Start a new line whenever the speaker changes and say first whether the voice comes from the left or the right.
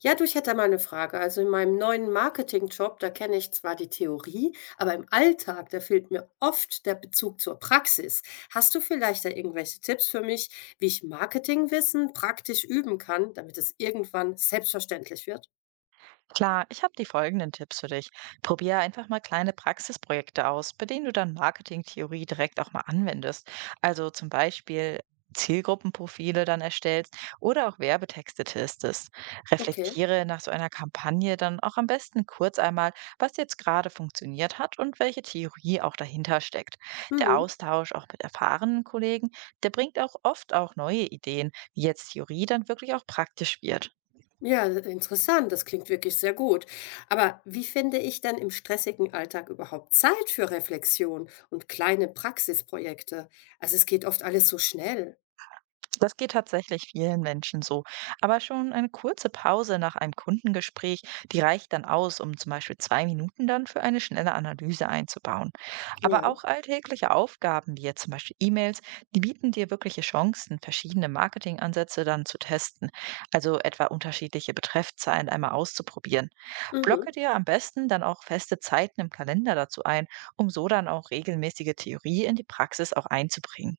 left: Ja, du, ich hätte da mal eine Frage. Also, in meinem neuen Marketingjob, da kenne ich zwar die Theorie, aber im Alltag, da fehlt mir oft der Bezug zur Praxis. Hast du vielleicht da irgendwelche Tipps für mich, wie ich Marketingwissen praktisch üben kann, damit es irgendwann selbstverständlich wird?
right: Klar, ich habe die folgenden Tipps für dich. Probier einfach mal kleine Praxisprojekte aus, bei denen du dann Marketingtheorie direkt auch mal anwendest. Also zum Beispiel Zielgruppenprofile dann erstellst oder auch Werbetexte testest.
left: Okay.
right: Reflektiere nach so einer Kampagne dann auch am besten kurz einmal, was jetzt gerade funktioniert hat und welche Theorie auch dahinter steckt. Der
left: Mhm.
right: Austausch auch mit erfahrenen Kollegen, der bringt auch oft auch neue Ideen, wie jetzt Theorie dann wirklich auch praktisch wird.
left: Ja, interessant. Das klingt wirklich sehr gut. Aber wie finde ich dann im stressigen Alltag überhaupt Zeit für Reflexion und kleine Praxisprojekte? Also, es geht oft alles so schnell.
right: Das geht tatsächlich vielen Menschen so. Aber schon eine kurze Pause nach einem Kundengespräch, die reicht dann aus, um zum Beispiel 2 Minuten dann für eine schnelle Analyse einzubauen. Aber
left: Ja.
right: auch alltägliche Aufgaben, wie jetzt zum Beispiel E-Mails, die bieten dir wirkliche Chancen, verschiedene Marketingansätze dann zu testen. Also etwa unterschiedliche Betreffzeilen einmal auszuprobieren.
left: Mhm.
right: Blocke dir am besten dann auch feste Zeiten im Kalender dazu ein, um so dann auch regelmäßige Theorie in die Praxis auch einzubringen.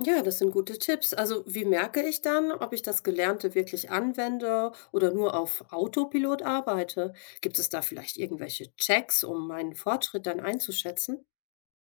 left: Ja, das sind gute Tipps. Also, wie merke ich dann, ob ich das Gelernte wirklich anwende oder nur auf Autopilot arbeite? Gibt es da vielleicht irgendwelche Checks, um meinen Fortschritt dann einzuschätzen?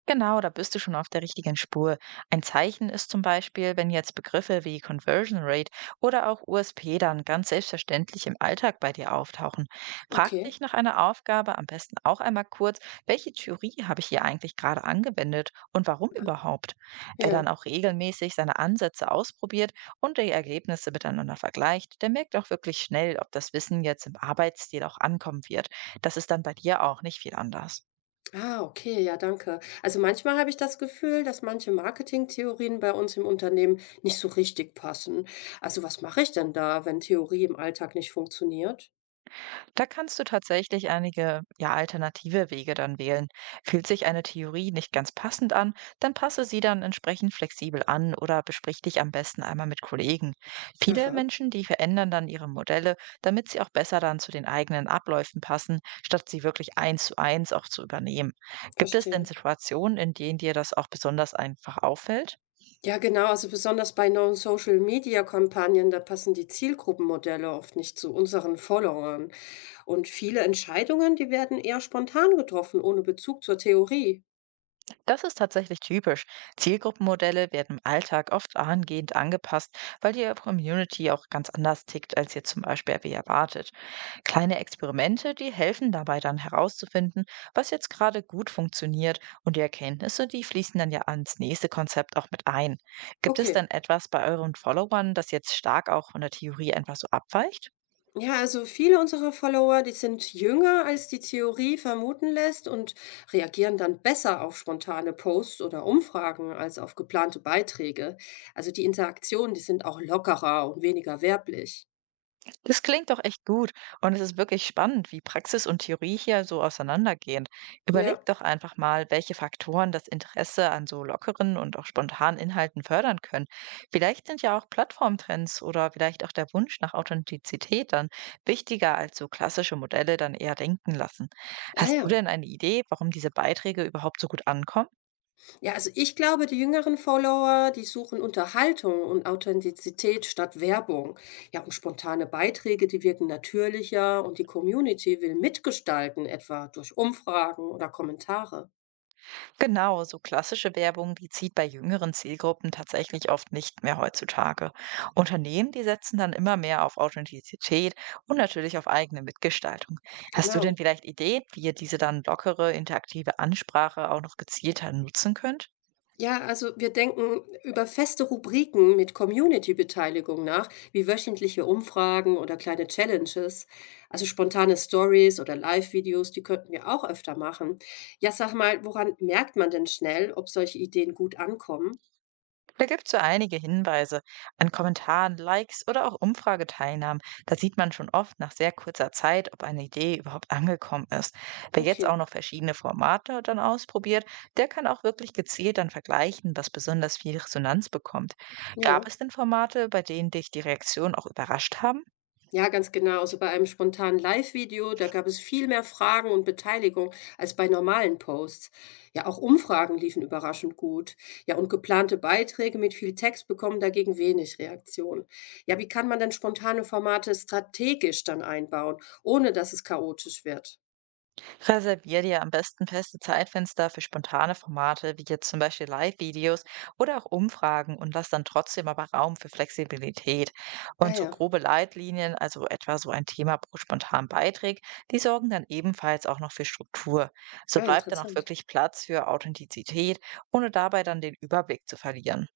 right: Genau, da bist du schon auf der richtigen Spur. Ein Zeichen ist zum Beispiel, wenn jetzt Begriffe wie Conversion Rate oder auch USP dann ganz selbstverständlich im Alltag bei dir auftauchen. Frag
left: Okay.
right: dich nach einer Aufgabe am besten auch einmal kurz: welche Theorie habe ich hier eigentlich gerade angewendet und warum überhaupt? Wer
left: Ja.
right: dann auch regelmäßig seine Ansätze ausprobiert und die Ergebnisse miteinander vergleicht, der merkt auch wirklich schnell, ob das Wissen jetzt im Arbeitsstil auch ankommen wird. Das ist dann bei dir auch nicht viel anders.
left: Ah, okay, ja, danke. Also manchmal habe ich das Gefühl, dass manche Marketingtheorien bei uns im Unternehmen nicht so richtig passen. Also was mache ich denn da, wenn Theorie im Alltag nicht funktioniert?
right: Da kannst du tatsächlich einige, ja, alternative Wege dann wählen. Fühlt sich eine Theorie nicht ganz passend an, dann passe sie dann entsprechend flexibel an oder besprich dich am besten einmal mit Kollegen. Viele
left: Aha,
right: Menschen, die verändern dann ihre Modelle, damit sie auch besser dann zu den eigenen Abläufen passen, statt sie wirklich eins zu eins auch zu übernehmen. Gibt es denn
left: verstehe.
right: Situationen, in denen dir das auch besonders einfach auffällt?
left: Ja, genau. Also besonders bei neuen Social-Media-Kampagnen, da passen die Zielgruppenmodelle oft nicht zu unseren Followern. Und viele Entscheidungen, die werden eher spontan getroffen, ohne Bezug zur Theorie.
right: Das ist tatsächlich typisch. Zielgruppenmodelle werden im Alltag oft angehend angepasst, weil die Community auch ganz anders tickt, als ihr zum Beispiel wie erwartet. Kleine Experimente, die helfen dabei dann herauszufinden, was jetzt gerade gut funktioniert, und die Erkenntnisse, die fließen dann ja ans nächste Konzept auch mit ein. Gibt es
left: Okay.
right: denn etwas bei euren Followern, das jetzt stark auch von der Theorie einfach so abweicht?
left: Ja, also viele unserer Follower, die sind jünger, als die Theorie vermuten lässt und reagieren dann besser auf spontane Posts oder Umfragen als auf geplante Beiträge. Also die Interaktionen, die sind auch lockerer und weniger werblich.
right: Das klingt doch echt gut, und es ist wirklich spannend, wie Praxis und Theorie hier so auseinandergehen. Überleg
left: Ja.
right: doch einfach mal, welche Faktoren das Interesse an so lockeren und auch spontanen Inhalten fördern können. Vielleicht sind ja auch Plattformtrends oder vielleicht auch der Wunsch nach Authentizität dann wichtiger, als so klassische Modelle dann eher denken lassen.
left: Ah
right: Hast du
left: ja.
right: denn eine Idee, warum diese Beiträge überhaupt so gut ankommen?
left: Ja, also ich glaube, die jüngeren Follower, die suchen Unterhaltung und Authentizität statt Werbung. Ja, und spontane Beiträge, die wirken natürlicher und die Community will mitgestalten, etwa durch Umfragen oder Kommentare.
right: Genau, so klassische Werbung, die zieht bei jüngeren Zielgruppen tatsächlich oft nicht mehr heutzutage. Unternehmen, die setzen dann immer mehr auf Authentizität und natürlich auf eigene Mitgestaltung. Hast du
left: Genau.
right: denn vielleicht Ideen, wie ihr diese dann lockere, interaktive Ansprache auch noch gezielter nutzen könnt?
left: Ja, also wir denken über feste Rubriken mit Community-Beteiligung nach, wie wöchentliche Umfragen oder kleine Challenges. Also spontane Stories oder Live-Videos, die könnten wir auch öfter machen. Ja, sag mal, woran merkt man denn schnell, ob solche Ideen gut ankommen?
right: Da gibt es so einige Hinweise an Kommentaren, Likes oder auch Umfrageteilnahmen. Da sieht man schon oft nach sehr kurzer Zeit, ob eine Idee überhaupt angekommen ist. Wer jetzt
left: Okay,
right: auch noch verschiedene Formate dann ausprobiert, der kann auch wirklich gezielt dann vergleichen, was besonders viel Resonanz bekommt. Gab
left: ja.
right: es denn Formate, bei denen dich die Reaktion auch überrascht haben?
left: Ja, ganz genau. Also bei einem spontanen Live-Video, da gab es viel mehr Fragen und Beteiligung als bei normalen Posts. Ja, auch Umfragen liefen überraschend gut. Ja, und geplante Beiträge mit viel Text bekommen dagegen wenig Reaktion. Ja, wie kann man denn spontane Formate strategisch dann einbauen, ohne dass es chaotisch wird?
right: Reservier dir am besten feste Zeitfenster für spontane Formate, wie jetzt zum Beispiel Live-Videos oder auch Umfragen, und lass dann trotzdem aber Raum für Flexibilität.
left: Ah
right: Und so
left: ja,
right: grobe Leitlinien, also etwa so ein Thema pro spontanen Beitrag, die sorgen dann ebenfalls auch noch für Struktur. So
left: ah,
right: bleibt dann auch
left: interessant.
right: wirklich Platz für Authentizität, ohne dabei dann den Überblick zu verlieren.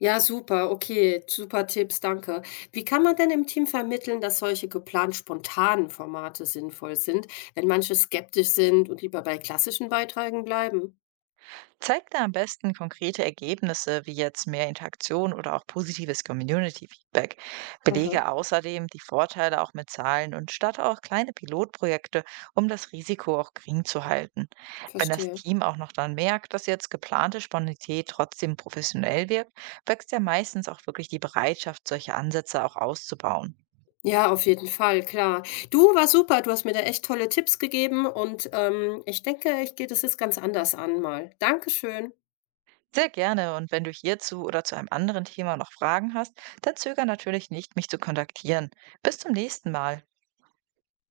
left: Ja, super, okay, super Tipps, danke. Wie kann man denn im Team vermitteln, dass solche geplant spontanen Formate sinnvoll sind, wenn manche skeptisch sind und lieber bei klassischen Beiträgen bleiben?
right: Zeig da am besten konkrete Ergebnisse wie jetzt mehr Interaktion oder auch positives Community-Feedback.
left: Aha,
right: Belege außerdem die Vorteile auch mit Zahlen und starte auch kleine Pilotprojekte, um das Risiko auch gering zu halten. Wenn das
left: verstehe.
right: Team auch noch dann merkt, dass jetzt geplante Spontanität trotzdem professionell wirkt, wächst ja meistens auch wirklich die Bereitschaft, solche Ansätze auch auszubauen.
left: Ja, auf jeden Fall, klar. Du war super, du hast mir da echt tolle Tipps gegeben und ich denke, ich gehe das jetzt ganz anders an mal. Dankeschön.
right: Sehr gerne, und wenn du hierzu oder zu einem anderen Thema noch Fragen hast, dann zöger natürlich nicht, mich zu kontaktieren. Bis zum nächsten Mal.